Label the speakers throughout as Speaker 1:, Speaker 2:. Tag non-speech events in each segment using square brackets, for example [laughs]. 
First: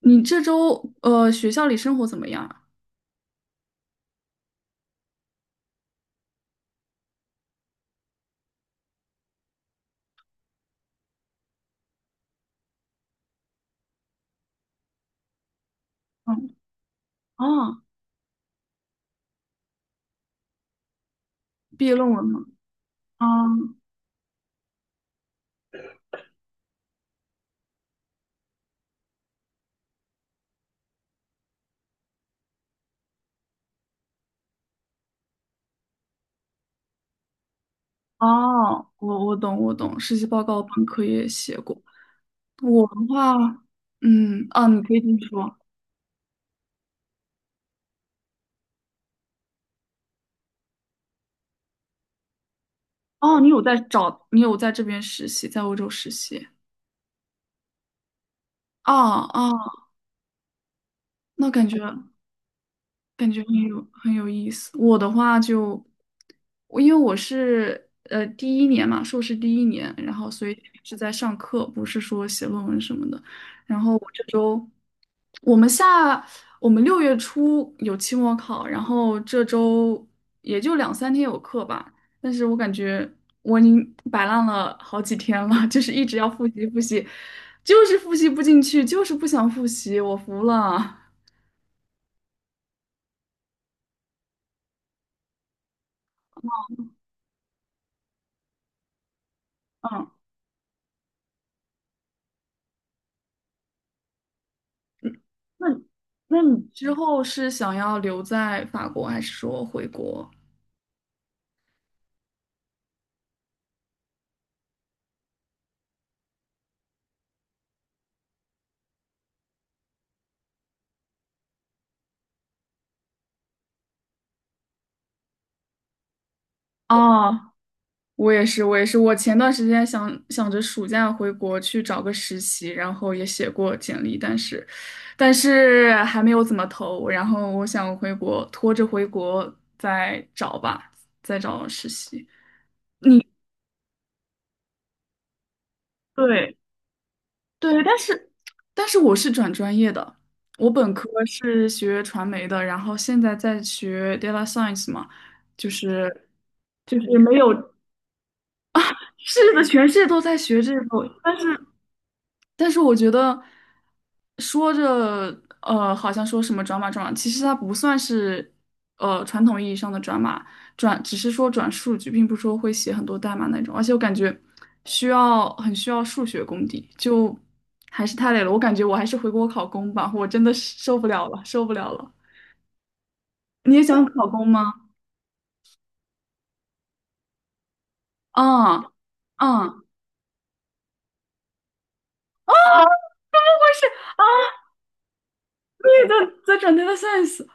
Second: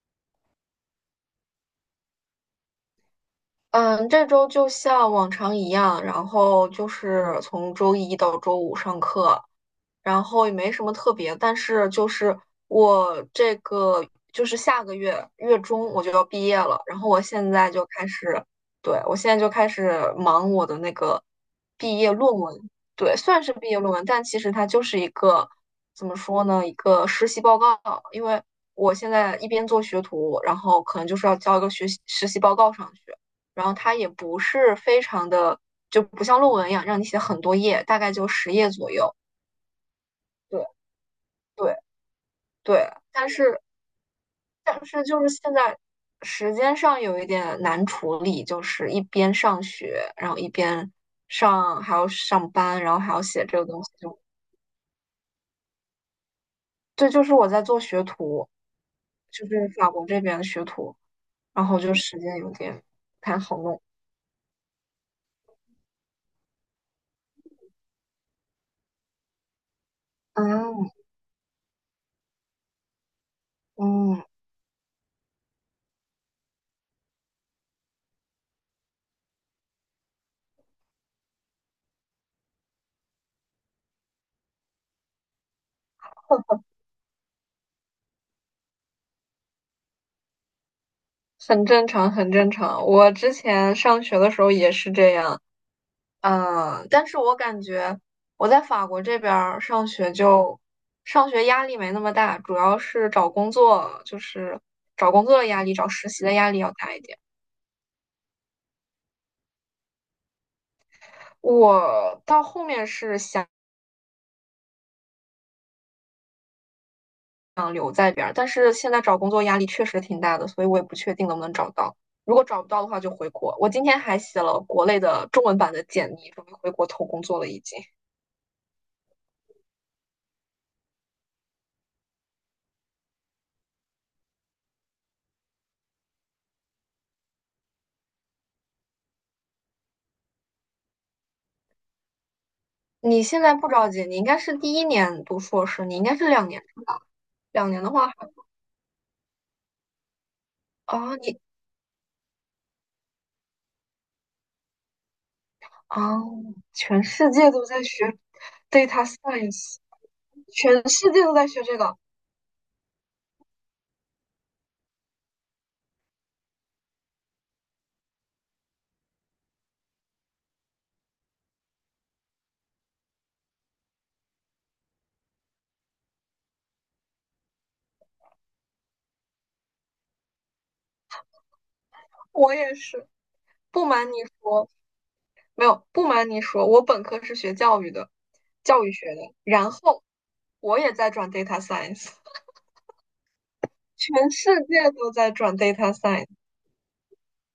Speaker 1: 你这周学校里生活怎么样啊？
Speaker 2: 嗯，这周就像往常一样，然后就是从周一到周五上课，然后也没什么特别，但是就是我这个就是下个月月中我就要毕
Speaker 1: 嗯。
Speaker 2: 业了，然后我现在
Speaker 1: 哦。
Speaker 2: 就开始，对，我现在就开始忙我的那个
Speaker 1: 毕业
Speaker 2: 毕
Speaker 1: 论
Speaker 2: 业
Speaker 1: 文
Speaker 2: 论
Speaker 1: 吗？
Speaker 2: 文，对，
Speaker 1: 啊。
Speaker 2: 算是毕业论文，但其实它就是一个怎么说呢，一个实习报告，因为我现在一边做学徒，然后可能就是要交一个学习实习报告上去。然后它也不是非常的，就不像论文一样让你写很多页，大概
Speaker 1: 哦，
Speaker 2: 就10页左右。
Speaker 1: 我懂我懂，实习报告
Speaker 2: 对
Speaker 1: 本科也写过。
Speaker 2: 对
Speaker 1: 我
Speaker 2: 对，
Speaker 1: 的
Speaker 2: 但
Speaker 1: 话。
Speaker 2: 是
Speaker 1: 嗯啊，你可以继
Speaker 2: 就
Speaker 1: 续
Speaker 2: 是现
Speaker 1: 说。
Speaker 2: 在时间上有一点难处理，就是一边上学，然后一边还要上班，然后还要
Speaker 1: 哦，
Speaker 2: 写这个东西，就
Speaker 1: 你有在这边实习，在欧洲实习。
Speaker 2: 这就是我在做学徒，
Speaker 1: 哦
Speaker 2: 就是
Speaker 1: 哦，
Speaker 2: 法国这边的学徒，
Speaker 1: 那
Speaker 2: 然
Speaker 1: 感觉。
Speaker 2: 后就时间有点不
Speaker 1: 感
Speaker 2: 太
Speaker 1: 觉很
Speaker 2: 好弄。
Speaker 1: 有很有意思。我的话就，我因为我是第一年嘛，硕士第一年，然后所以
Speaker 2: 嗯
Speaker 1: 是在上课，不是说写论文什么的。然后我
Speaker 2: 嗯。
Speaker 1: 这周，我们下我们六月初有期末考，然后这周也就两三天有课吧。但是我感觉我已经摆烂了好几天了，[laughs] 就是一直要复习复习，就是复习不进去，就是不想复习，我服了。
Speaker 2: 很正常，很正常。我之前上学的时候也是这样，嗯，但是我感觉我在法国这边儿
Speaker 1: [laughs]
Speaker 2: 上
Speaker 1: 嗯。
Speaker 2: 学就上学压力没那么大，主要是找工作，就是找
Speaker 1: 嗯，
Speaker 2: 工作的压
Speaker 1: 那
Speaker 2: 力，找实习的
Speaker 1: 那
Speaker 2: 压力
Speaker 1: 你
Speaker 2: 要
Speaker 1: 之
Speaker 2: 大一点。
Speaker 1: 后是想要留在法国，还是说回国？
Speaker 2: 我到后面是想留在这边儿，但是现在找工作压力确实挺大的，所以我也不确定能不能找到。如果找不到的话，就回国。我今天还写了国内的中文版的简历，准备回国投工作了
Speaker 1: 哦，
Speaker 2: 已经。
Speaker 1: 我也是，我也是。我前段时间想着暑假回国去找个实习，然后也写过简历，但是还没有怎么投。然后我想回国，拖着回国再找吧，再找实习。
Speaker 2: 你
Speaker 1: 你
Speaker 2: 现在不着急，你应该是第一年读硕士，你应该是两
Speaker 1: 对，
Speaker 2: 年，两
Speaker 1: 对，
Speaker 2: 年的
Speaker 1: 但
Speaker 2: 话。
Speaker 1: 是但是我是转专业的，我本科
Speaker 2: 啊你
Speaker 1: 是学传媒的，然后现在在学 data science 嘛，就
Speaker 2: 哦，
Speaker 1: 是就
Speaker 2: 全
Speaker 1: 是
Speaker 2: 世
Speaker 1: 没
Speaker 2: 界都
Speaker 1: 有，
Speaker 2: 在学 data
Speaker 1: 是的，
Speaker 2: science，
Speaker 1: 全世界都在学
Speaker 2: 全
Speaker 1: 这个，
Speaker 2: 世界都
Speaker 1: 但
Speaker 2: 在
Speaker 1: 是
Speaker 2: 学这个。
Speaker 1: 但是我觉得说着好像说什么转码转码，其实它不算是传统意义上的转码，转只是说转数据，并不是说会写很多代码那种。而且我感觉很需要数学功底，就还是太累了。我感觉我还是回国考公吧，我真的是受不了了，受不了了。
Speaker 2: 我也是，
Speaker 1: 你也
Speaker 2: 不
Speaker 1: 想
Speaker 2: 瞒你
Speaker 1: 考公
Speaker 2: 说，
Speaker 1: 吗？
Speaker 2: 没有，不瞒你说，我本科是学教育的，
Speaker 1: 啊
Speaker 2: 教育学的，然
Speaker 1: 啊。
Speaker 2: 后我也在转 data science，[laughs] 全世界都在转 data
Speaker 1: 对的，
Speaker 2: science。
Speaker 1: 在转 data science。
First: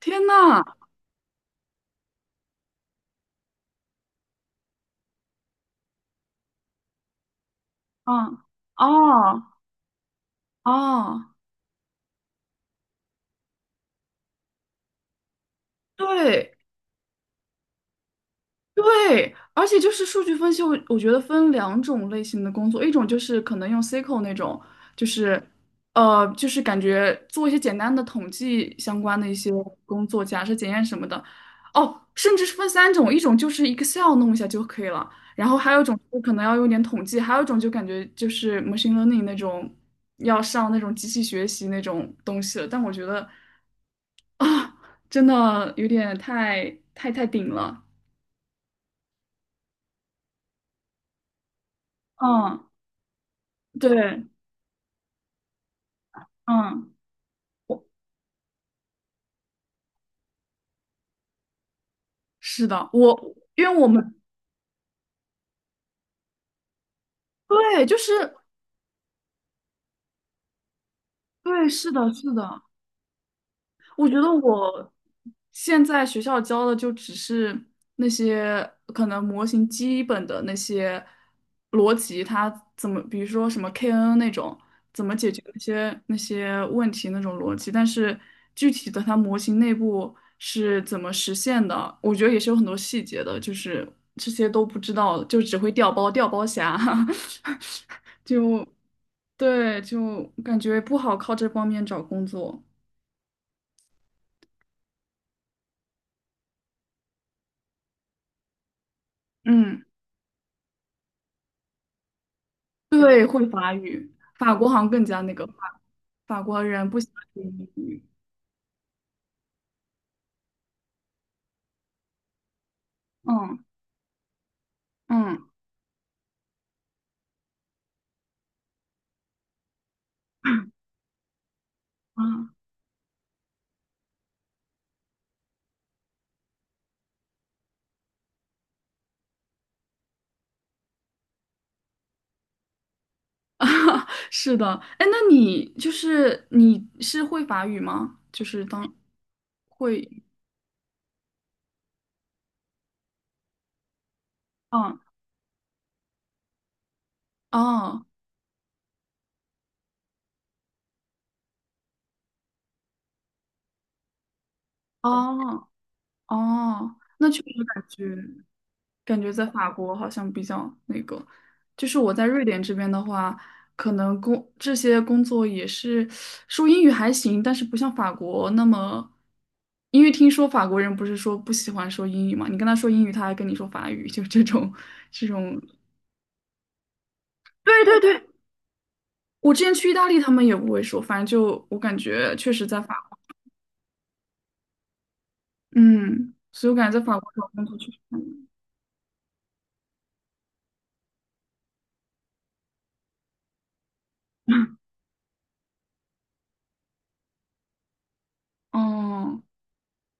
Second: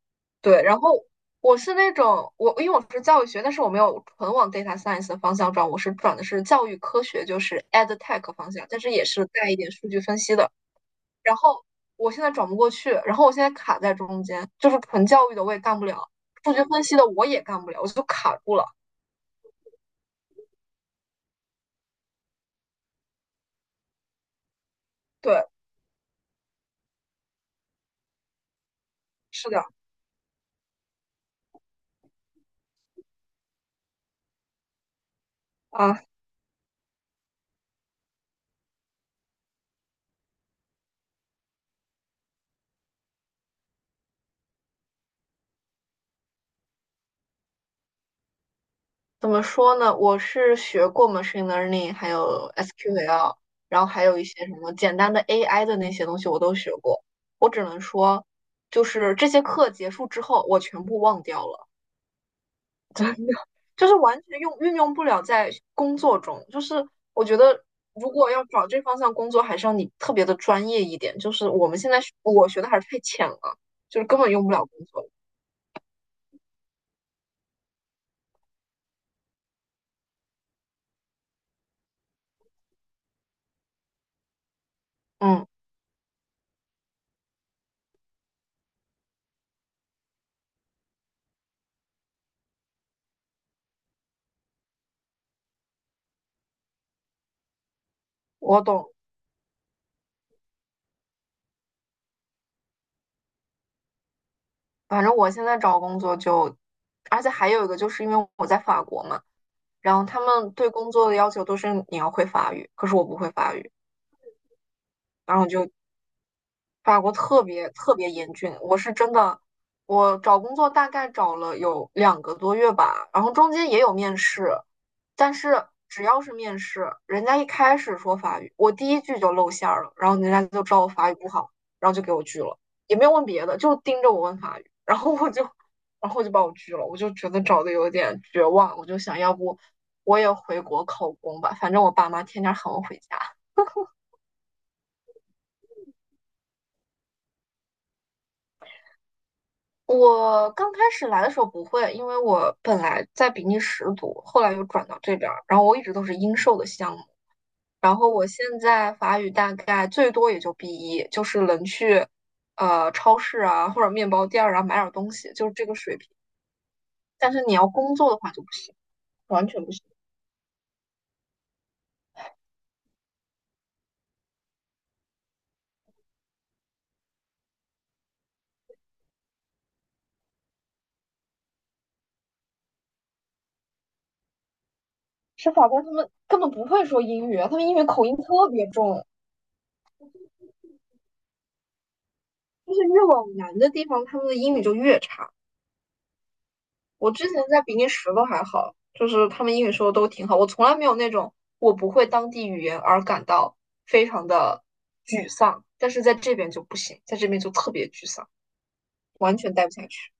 Speaker 1: 天呐。
Speaker 2: 对，然后我是那种我，因为我是教育学，但是我没有纯往 data science 的方向转，我是转的是教育科学，就是 ed
Speaker 1: 啊。
Speaker 2: tech 方向，但是也是带
Speaker 1: 哦
Speaker 2: 一点数据分析的。
Speaker 1: 哦。
Speaker 2: 然后我现在转不过去，然后我现在卡在中间，就是纯教育的我也干不了，
Speaker 1: 对。
Speaker 2: 数据分析的我也干不了，我就卡住了。
Speaker 1: 对，而且就是数据分析，我觉得分两种类型的工作，一种就是可能用 SQL 那种，就
Speaker 2: 对，
Speaker 1: 是就是感觉做一些简单的统计相关的一
Speaker 2: 是
Speaker 1: 些
Speaker 2: 的
Speaker 1: 工作，假设检验什么的。哦，甚至是分三种，一种就是 Excel 弄一下就可以了，然后还有一种
Speaker 2: 啊，
Speaker 1: 就可能要用点统计，还有一种就感觉就是 machine learning 那种要上那种机器学习那种东西了。但我觉得啊，真的有点太顶了。
Speaker 2: 怎么说呢？我是学过 machine learning，还有
Speaker 1: 嗯。
Speaker 2: SQL，然后还有
Speaker 1: 对。
Speaker 2: 一些什么简单的 AI 的那些东西我都学
Speaker 1: 嗯。
Speaker 2: 过。我只能
Speaker 1: 我
Speaker 2: 说，就是这些课结束之后，我全部忘掉了。
Speaker 1: 是的。
Speaker 2: 真的
Speaker 1: 我
Speaker 2: [laughs]
Speaker 1: 因为我
Speaker 2: 就是
Speaker 1: 们
Speaker 2: 完全用运用不了在工作中。就是我觉得，
Speaker 1: 对，就
Speaker 2: 如果
Speaker 1: 是
Speaker 2: 要找这方向工作，还是要你特别的专业一点。就是
Speaker 1: 对，
Speaker 2: 我们
Speaker 1: 是
Speaker 2: 现在
Speaker 1: 的，
Speaker 2: 学
Speaker 1: 是
Speaker 2: 我
Speaker 1: 的，
Speaker 2: 学的还是太浅了，就是
Speaker 1: 我觉
Speaker 2: 根
Speaker 1: 得
Speaker 2: 本用不了工
Speaker 1: 我
Speaker 2: 作。
Speaker 1: 现在学校教的就只是那些可能模型基本的那些逻辑。它怎么，比如说什么 KNN 那种，怎么解决
Speaker 2: 嗯，
Speaker 1: 那些问题那种逻辑，但是具体的它模型内部是怎么实现的，我觉得也是有很多细节的，就是这些都不知道，就只会调包调包侠。[laughs]
Speaker 2: 我
Speaker 1: 就
Speaker 2: 懂。
Speaker 1: 对，就感觉不好靠这方面找工作。
Speaker 2: 反正我现在找工作就，而且还有一个就是因为我在法国嘛，
Speaker 1: 嗯。
Speaker 2: 然后他们对工作的要求都是你要会法语，可是我不
Speaker 1: 对，
Speaker 2: 会法语，
Speaker 1: 法国好像更加那
Speaker 2: 然
Speaker 1: 个
Speaker 2: 后就
Speaker 1: 法国人不
Speaker 2: 法
Speaker 1: 喜
Speaker 2: 国
Speaker 1: 欢学
Speaker 2: 特
Speaker 1: 英
Speaker 2: 别特
Speaker 1: 语。
Speaker 2: 别严峻，我是真的，我找工作大概找了有2个多月吧，然后中
Speaker 1: 嗯。
Speaker 2: 间也有面试，但
Speaker 1: 嗯。
Speaker 2: 是只要是面试，人家一开始说法语，我第一句就露馅儿了，然后人家就知道我法语不好，然后就给我拒
Speaker 1: 嗯。
Speaker 2: 了，也没有问别的，就盯着我问法语，然后我就，然后就把我拒了，我就觉得找的有点绝望，我就想要不我也回国考公吧，反正我爸妈天天喊我回家。
Speaker 1: 啊 [laughs]，是的。哎，那你是会法语吗？就是当会。
Speaker 2: 我刚开始来的时候不会，因为我本来在比利时读，后来又转
Speaker 1: 嗯。
Speaker 2: 到这边儿，然后我一直都是英授的项目，然
Speaker 1: 哦。
Speaker 2: 后我现在法语大概最多也就 b 一，就是能去超市啊或者面包店儿啊买点儿东西，就是这
Speaker 1: 哦。
Speaker 2: 个水平。
Speaker 1: 哦，那
Speaker 2: 但
Speaker 1: 确
Speaker 2: 是你
Speaker 1: 实
Speaker 2: 要
Speaker 1: 感
Speaker 2: 工作
Speaker 1: 觉。
Speaker 2: 的话就不行，
Speaker 1: 感觉在
Speaker 2: 完全
Speaker 1: 法
Speaker 2: 不行。
Speaker 1: 国好像比较那个，就是我在瑞典这边的话，可能这些工作也是说英语还行，但是不像法国那么，因为听说法国人不是说不喜欢说英语嘛，你跟他说英语，他还跟你说法语，就这种这
Speaker 2: 是
Speaker 1: 种
Speaker 2: 法
Speaker 1: [laughs]。
Speaker 2: 国他们根本不会说英语啊他们英
Speaker 1: 对
Speaker 2: 语
Speaker 1: 对
Speaker 2: 口音
Speaker 1: 对，
Speaker 2: 特别重，
Speaker 1: 我之前去意大利，他们也不会说，反正就我感觉确实
Speaker 2: 就
Speaker 1: 在
Speaker 2: 是
Speaker 1: 法
Speaker 2: 越
Speaker 1: 国。
Speaker 2: 往南的地方，他们的英语就越差。
Speaker 1: 嗯，所以我感觉在
Speaker 2: 我
Speaker 1: 法
Speaker 2: 之
Speaker 1: 国
Speaker 2: 前
Speaker 1: 找
Speaker 2: 在
Speaker 1: 工
Speaker 2: 比
Speaker 1: 作
Speaker 2: 利
Speaker 1: 确实
Speaker 2: 时
Speaker 1: 很
Speaker 2: 都还
Speaker 1: 难。
Speaker 2: 好，就是他们英语说的都挺好，我从来没有那种我不会当地语言而感到非常的沮丧，但是在这边就不行，在这边就特别沮丧，完
Speaker 1: 哦。
Speaker 2: 全待不下去。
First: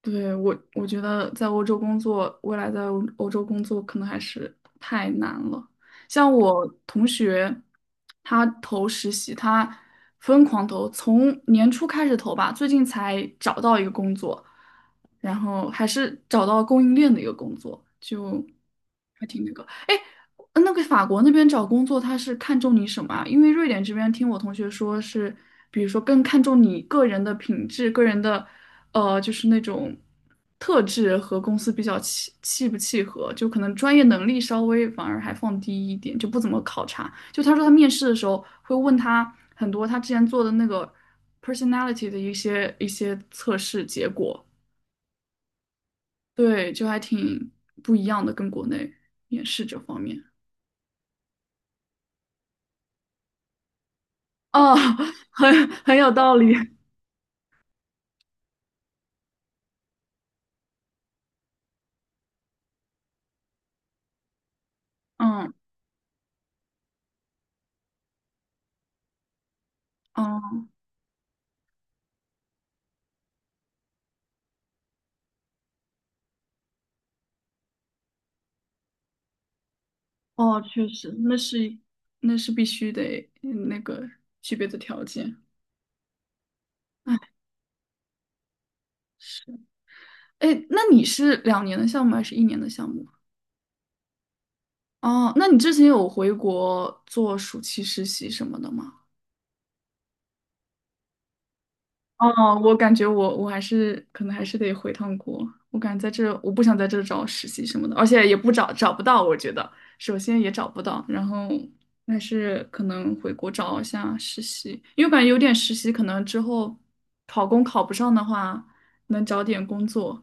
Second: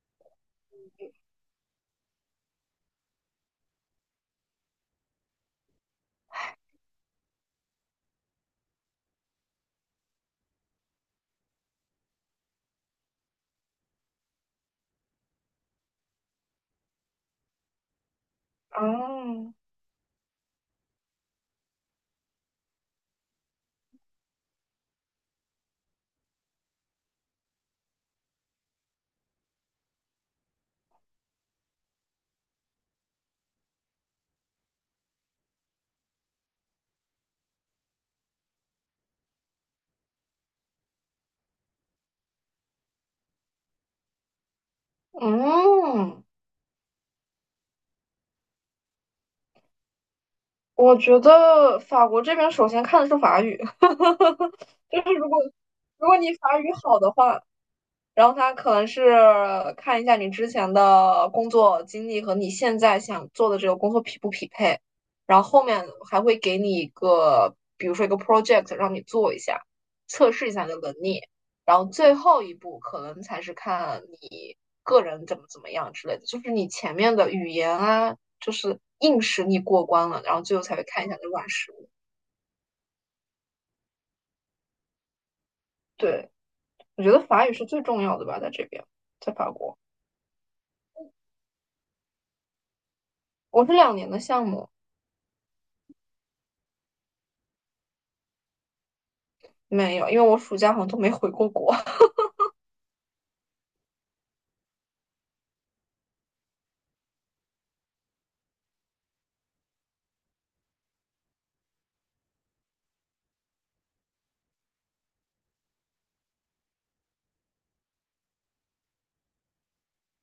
Speaker 1: 对，我觉得在欧洲工作，未来在欧洲工作可能还是太难了。像我同学，他投实习，他疯狂投，从年初开始投吧，最近才找到一个工作，然后还是找到供应链的一个工作，就。
Speaker 2: 啊，
Speaker 1: 法国那边找工作，他是看重你什么啊？因为瑞典这边听我同学说是，比如说更看重你个人的品质、个人的，就是那种特质和公司比较契不契合，就可能专业能力稍微反而还放低一点，就不怎么考察。就他说他面试的时候会问他很多他之前做的那个 personality 的一些测试结果。
Speaker 2: 嗯，
Speaker 1: 对，就还挺不一样的，跟国内面试这方面。
Speaker 2: 我觉得法国这边首先看的是法语，
Speaker 1: 哦。
Speaker 2: [laughs] 就
Speaker 1: [laughs]
Speaker 2: 是如果
Speaker 1: 很有
Speaker 2: 你
Speaker 1: 道理。
Speaker 2: 法语
Speaker 1: [laughs]
Speaker 2: 好的话，然后他可能是看一下你之前的工作经历和你现在想做的这个工作匹不匹配，然后
Speaker 1: 嗯。
Speaker 2: 后面还会给你一个，比如说一个 project 让你做一下，测试一
Speaker 1: 嗯。
Speaker 2: 下你的能力，然后最后一步可能才是看你个人怎么怎么样之类的，就是你前面的语言啊，就是硬实力过关了，然后最
Speaker 1: 哦，
Speaker 2: 后才会
Speaker 1: 确
Speaker 2: 看一
Speaker 1: 实，
Speaker 2: 下你的软实力。
Speaker 1: 那是必须得具备的条件。
Speaker 2: 对，我觉
Speaker 1: 哎。
Speaker 2: 得法语是最重要的吧，在这边，在
Speaker 1: 是。
Speaker 2: 法国，
Speaker 1: 哎，那你是2年的项目还是一年的项目？
Speaker 2: 我是两年的项目。
Speaker 1: 哦，那你之前有回国做暑期实习什么的吗？
Speaker 2: 没有，因为我暑假好像都没回过国。[laughs]
Speaker 1: 哦，我感觉我可能还是得回趟国。我感觉在这我不想在这找实习什么的，而且也不找找不到，我觉得首先也找不到，然后还是可能回国找一下实习，因为我感觉有点实习，可能之后考公考不上的话，能找点工作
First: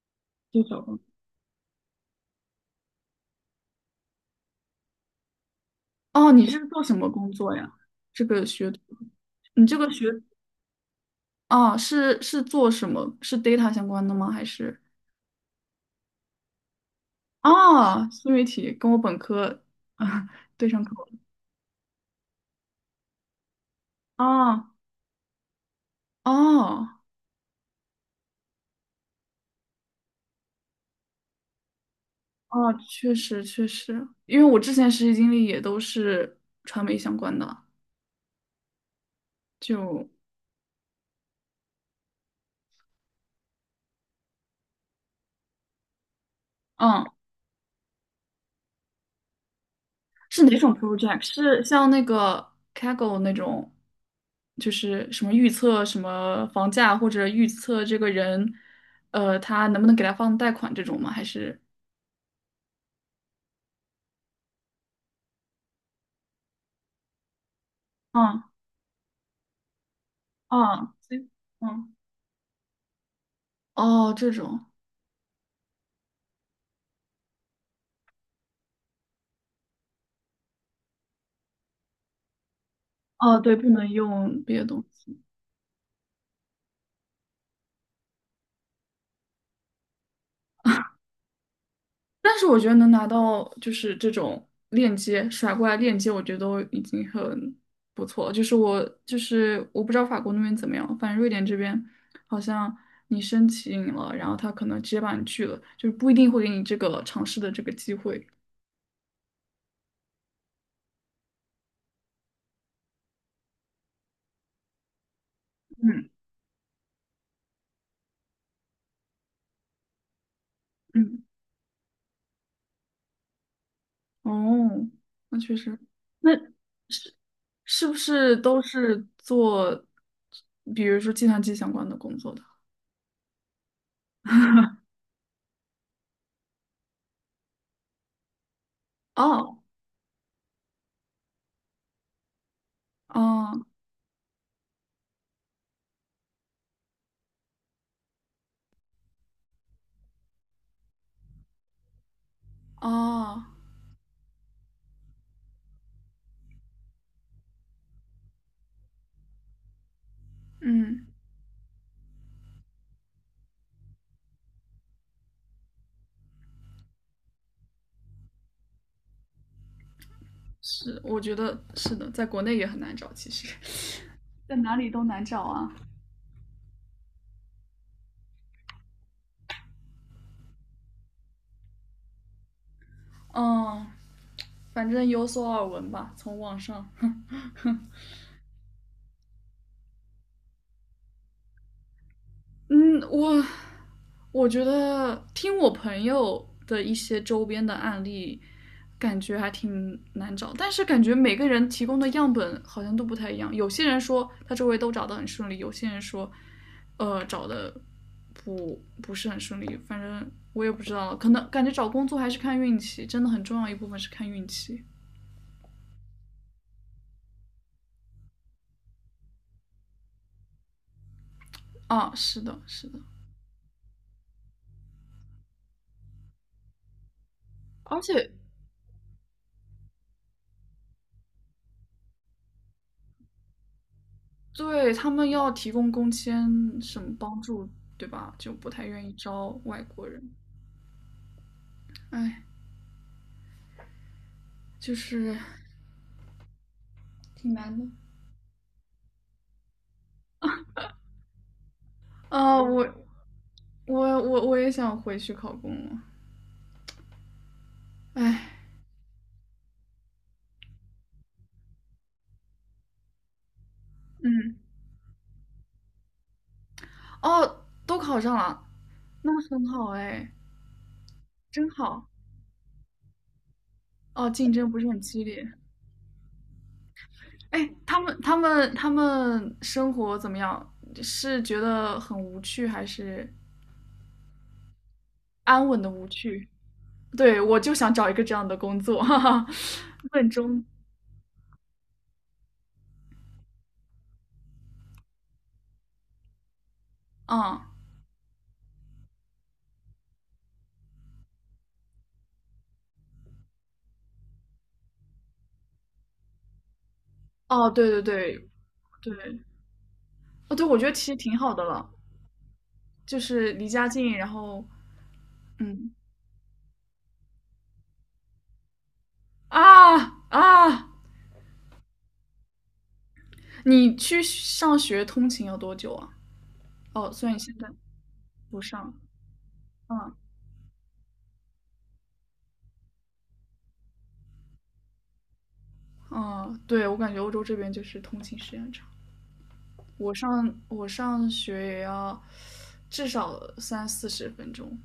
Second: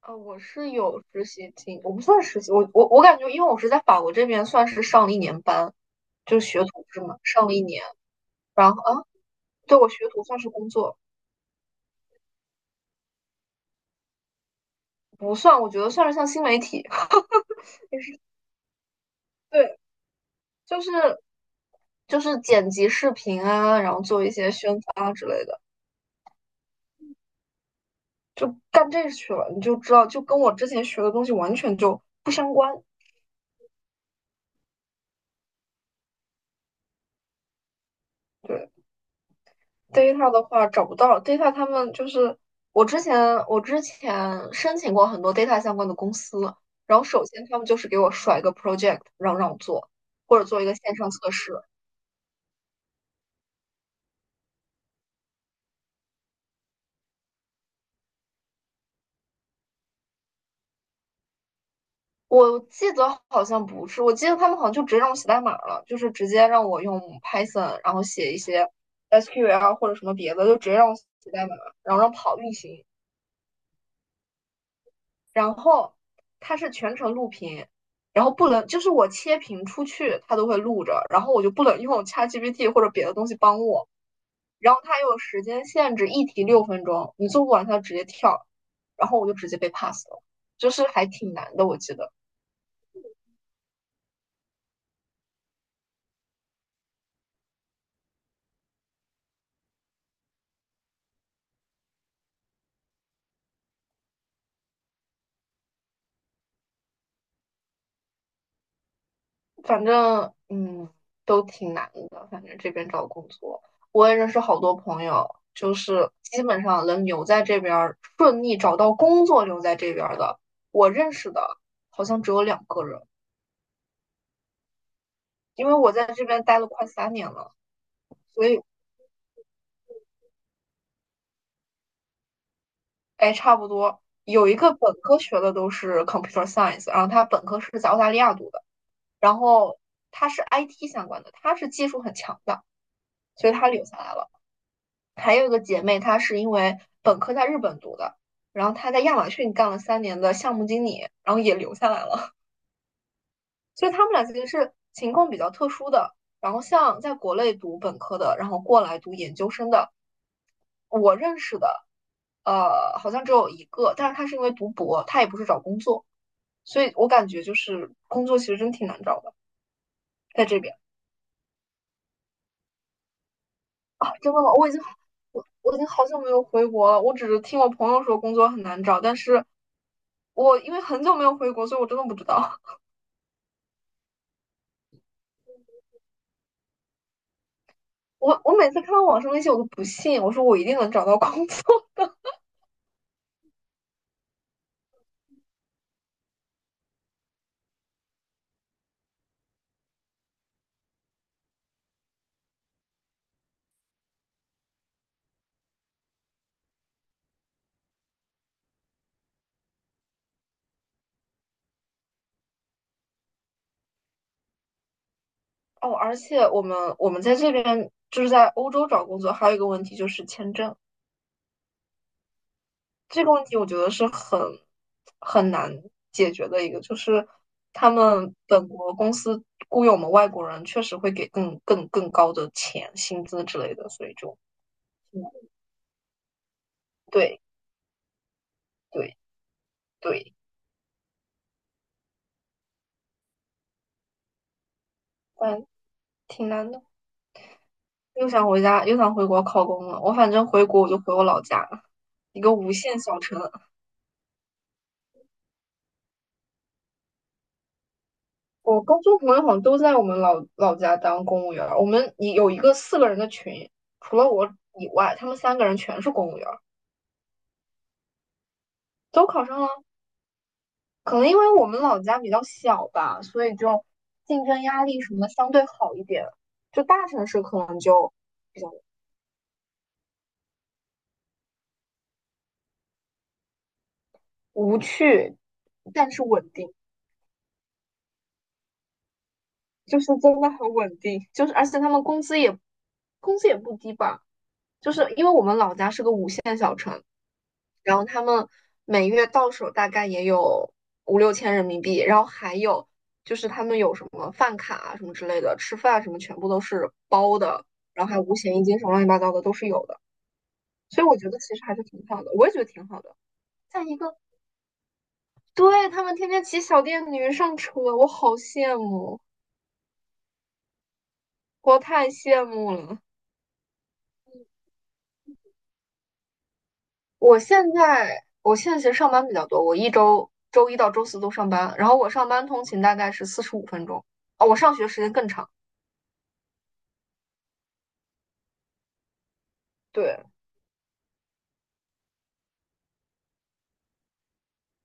Speaker 2: 啊，我
Speaker 1: 就
Speaker 2: 是
Speaker 1: 找工
Speaker 2: 有
Speaker 1: 作。
Speaker 2: 实习经，我不算实习，我感觉，因为我是在法国这边算是上了一年班，
Speaker 1: 哦，
Speaker 2: 就
Speaker 1: 你
Speaker 2: 学
Speaker 1: 是
Speaker 2: 徒
Speaker 1: 做什
Speaker 2: 制
Speaker 1: 么
Speaker 2: 嘛，
Speaker 1: 工
Speaker 2: 上了
Speaker 1: 作
Speaker 2: 一
Speaker 1: 呀？
Speaker 2: 年，
Speaker 1: 这个
Speaker 2: 然
Speaker 1: 学，
Speaker 2: 后
Speaker 1: 你这
Speaker 2: 对我
Speaker 1: 个学，
Speaker 2: 学徒算是工作，
Speaker 1: 哦，是做什么？是 data 相关的吗？还是？
Speaker 2: 不算，我觉得算是像新媒体，
Speaker 1: 哦，新媒体跟我本
Speaker 2: [laughs]
Speaker 1: 科。
Speaker 2: 对，
Speaker 1: 啊 [laughs] 对
Speaker 2: 就
Speaker 1: 上
Speaker 2: 是
Speaker 1: 口了。
Speaker 2: 剪辑视频啊，然后做一些
Speaker 1: 啊。
Speaker 2: 宣发啊之类的，
Speaker 1: 哦。
Speaker 2: 就干这去了，你就知道，就跟我之前学的东西完全就不相
Speaker 1: 哦，
Speaker 2: 关，
Speaker 1: 确实确实，因为我之前实习经历也都是传媒相关的，
Speaker 2: 对。
Speaker 1: 就。
Speaker 2: data 的话找不到 data，他们就是我之前申请过很多 data 相关的公司，然
Speaker 1: 嗯，
Speaker 2: 后首先他们就是给我甩一个 project，让我做，或
Speaker 1: 是
Speaker 2: 者
Speaker 1: 哪
Speaker 2: 做一
Speaker 1: 种
Speaker 2: 个线上
Speaker 1: project？
Speaker 2: 测试。
Speaker 1: 是像那个 Kaggle 那种，就是什么预测什么房价或者预测这个人，他能不能给他放贷款这种吗？还是？
Speaker 2: 我记得好像不是，我记得他们好像就直接让我写代码了，就是直接让我用 Python，然后写一
Speaker 1: 嗯。
Speaker 2: 些 SQL 或者什么别的，就直接让
Speaker 1: 嗯。
Speaker 2: 我写代码，
Speaker 1: 嗯。
Speaker 2: 然后让跑运行。
Speaker 1: 哦，这种。
Speaker 2: 然后它是全程录屏，然后不能就是我切屏出去，它都会录着，然后我就不能用 ChatGPT 或者别的东西
Speaker 1: 哦，对，
Speaker 2: 帮
Speaker 1: 不能
Speaker 2: 我。
Speaker 1: 用别的
Speaker 2: 然后
Speaker 1: 东
Speaker 2: 它又有
Speaker 1: 西。
Speaker 2: 时间限制，一题6分钟，你做不完它直接跳，然后我就直接被 pass 了，就是还挺难的，我记得。
Speaker 1: 但是我觉得能拿到就是这种链接甩过来链接，我觉得都已经很不错了。就是我不知道法国那边怎么样，反正瑞典这边好像你申请了，然后他可能直接把你拒了，就是不一定会给你这个尝试的这个机会。
Speaker 2: 反正嗯，都挺难的。反正这边找工作，我也认识好多朋友，就
Speaker 1: 嗯。
Speaker 2: 是基本上能留在这边儿，顺利找到工作留在这边儿的，我认
Speaker 1: 嗯。
Speaker 2: 识的好像只有2个人。
Speaker 1: 哦，那确
Speaker 2: 因为
Speaker 1: 实，
Speaker 2: 我在这
Speaker 1: 那
Speaker 2: 边待了快三
Speaker 1: 是
Speaker 2: 年了，
Speaker 1: 是不是
Speaker 2: 所以
Speaker 1: 都是做，比如说计算机相关的工作的？
Speaker 2: 哎，差不多有一个本科学的都是 computer science，然后他本科是在澳大利亚读的，然
Speaker 1: 哦。
Speaker 2: 后他是 IT 相关的，他是技术很强的，所
Speaker 1: 哦。
Speaker 2: 以他留下来了。还有一个姐妹，她是因为本科在日本读的，然后她在亚马逊干了三年的项目经理，然后也留下来了。
Speaker 1: 哦。
Speaker 2: [laughs] 所以她们俩其实是情况比较特殊的。然后像在国内读本科的，然后过来读研究生的，
Speaker 1: 嗯。
Speaker 2: 我认识的，好像只有一个，但是她是因为读博，她也不是找工作，所以我感觉就是工作其实真挺难找的，在这边
Speaker 1: 是，我觉得是的，在国内也很难找，其实
Speaker 2: 啊，真的
Speaker 1: [laughs]
Speaker 2: 吗？
Speaker 1: 在
Speaker 2: 我已
Speaker 1: 哪
Speaker 2: 经
Speaker 1: 里都难找
Speaker 2: 我
Speaker 1: 啊。
Speaker 2: 我已经好久没有回国了，我只是听我朋友说工作很难找，但是。我因为很久没有回国，所以我真的不知道。
Speaker 1: 嗯，反正有所耳闻吧，从网上。哼。
Speaker 2: 我每次看到网上那些，我都不信，我说我一定能找到工作
Speaker 1: 嗯，我觉得听我朋友的一些周边的案例，感觉还挺难找，但是感觉每个人提供的样本好像都不太一样。有些人说他周围都找得很顺利，有些人说，找的不是很顺利。反正我也不知道了，可能感觉找工作还是看运气，真的很重要一部分是看运气
Speaker 2: [laughs] 哦。而且我们在这边就是在欧洲找工作，还有一个问题就是签证。
Speaker 1: 啊。是的，是的，
Speaker 2: 这个问题我觉得是很难解决的一个，就是他
Speaker 1: 而且
Speaker 2: 们本国公司雇佣我们外国人，确实会给更高的钱、薪资之类的，所以就
Speaker 1: 对，他
Speaker 2: 嗯
Speaker 1: 们要提供工签什么帮
Speaker 2: 对
Speaker 1: 助，对吧？就不太愿意
Speaker 2: 对
Speaker 1: 招外国人。
Speaker 2: 对，
Speaker 1: 哎，就是
Speaker 2: 但挺难的。
Speaker 1: 挺难的。
Speaker 2: 又想回家，又想回国考公了。我反正回国我就回我老家，一个
Speaker 1: 啊，
Speaker 2: 无
Speaker 1: 我
Speaker 2: 限小城。
Speaker 1: 我我我也想回去考公了。哎。
Speaker 2: 我高中朋友好像都在我们老家当公务员儿我们一有一个4个人的群，除了我
Speaker 1: 嗯。
Speaker 2: 以外，他们3个人全是公务员儿
Speaker 1: 哦，都考上了，
Speaker 2: 都
Speaker 1: 那
Speaker 2: 考上
Speaker 1: 很
Speaker 2: 了。
Speaker 1: 好哎，
Speaker 2: 可能因为我
Speaker 1: 真
Speaker 2: 们老
Speaker 1: 好。
Speaker 2: 家比较小吧，所以就
Speaker 1: 哦，
Speaker 2: 竞
Speaker 1: 竞
Speaker 2: 争
Speaker 1: 争不
Speaker 2: 压
Speaker 1: 是很
Speaker 2: 力什
Speaker 1: 激
Speaker 2: 么
Speaker 1: 烈。
Speaker 2: 相对好一点。就大城市可
Speaker 1: 哎，
Speaker 2: 能
Speaker 1: 他
Speaker 2: 就
Speaker 1: 们他
Speaker 2: 比较
Speaker 1: 们他们生活怎么样？是觉得很无趣，还是
Speaker 2: 无趣，
Speaker 1: 安稳的无
Speaker 2: 但是
Speaker 1: 趣？
Speaker 2: 稳定，
Speaker 1: 对，我就想找一个这样的工作，[laughs] 哈哈，
Speaker 2: 就是
Speaker 1: [laughs] 稳
Speaker 2: 真的
Speaker 1: 中
Speaker 2: 很稳定。就是而且他们工资也工资也不低吧。就是因为我们老家是个5线小城，
Speaker 1: 嗯。
Speaker 2: 然后他们每月到手大概也有5、6千人民币，然后还有就是他们有什么饭卡啊什么之类的，吃饭什么全部都是包的，
Speaker 1: 哦，对对
Speaker 2: 然后还有五
Speaker 1: 对
Speaker 2: 险一金什么乱七八糟的
Speaker 1: 对。
Speaker 2: 都是有的，
Speaker 1: 哦对，我觉得其
Speaker 2: 所以
Speaker 1: 实
Speaker 2: 我觉
Speaker 1: 挺
Speaker 2: 得
Speaker 1: 好
Speaker 2: 其
Speaker 1: 的
Speaker 2: 实还是
Speaker 1: 了，
Speaker 2: 挺好的，我也觉得挺好的。
Speaker 1: 就是离
Speaker 2: 再
Speaker 1: 家
Speaker 2: 一个，
Speaker 1: 近，然后嗯。
Speaker 2: 对，他们天天骑小电驴上车，我好羡慕，
Speaker 1: 啊。啊，
Speaker 2: 我太羡慕了。
Speaker 1: 你去上学通勤要多久啊？哦，虽然
Speaker 2: 我
Speaker 1: 你现在
Speaker 2: 现在
Speaker 1: 不
Speaker 2: 其
Speaker 1: 上。
Speaker 2: 实上班比较多，我一
Speaker 1: 嗯。
Speaker 2: 周周一到周四都上班，然后我上班通勤大概是45分钟，哦，我上学时间更长。
Speaker 1: 嗯，对，我感觉欧洲这边就是通勤时间很长，我
Speaker 2: 对，
Speaker 1: 上我上学也要至少三四十分钟。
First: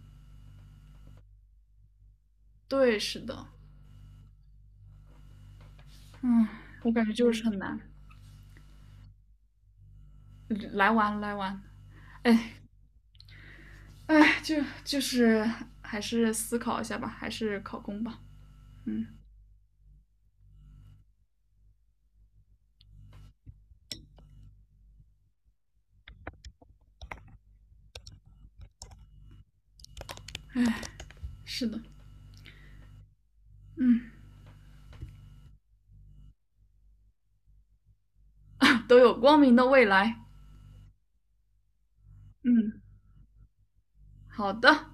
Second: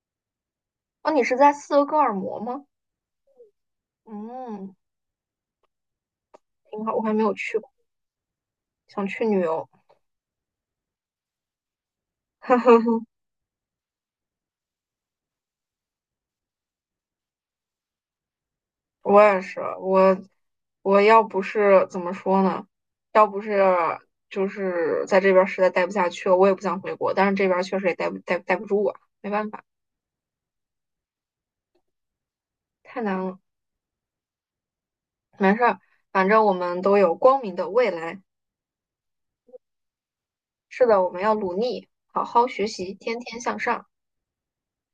Speaker 2: 哦，你是在斯德哥尔摩吗？
Speaker 1: 对，是的。
Speaker 2: 嗯，
Speaker 1: 嗯，
Speaker 2: 挺
Speaker 1: 我
Speaker 2: 好，我
Speaker 1: 感觉
Speaker 2: 还没
Speaker 1: 就
Speaker 2: 有
Speaker 1: 是很
Speaker 2: 去过，
Speaker 1: 难，
Speaker 2: 想去旅游。
Speaker 1: 来玩来玩。哎。哎，就是还是思考一下吧，还是考公吧。嗯。
Speaker 2: 我也是，我要不是怎么说呢，要不是就是在这边儿实在待不下去了，我也不想回国，但是这边儿确实也待不住啊，没办法，
Speaker 1: 是的。
Speaker 2: 太难了，
Speaker 1: 嗯，
Speaker 2: 没事儿，反正我们都有光明的未来。
Speaker 1: 都有光明的未来。
Speaker 2: 是的，我们要努力，好好学
Speaker 1: 嗯。
Speaker 2: 习，天天向上。
Speaker 1: 好的。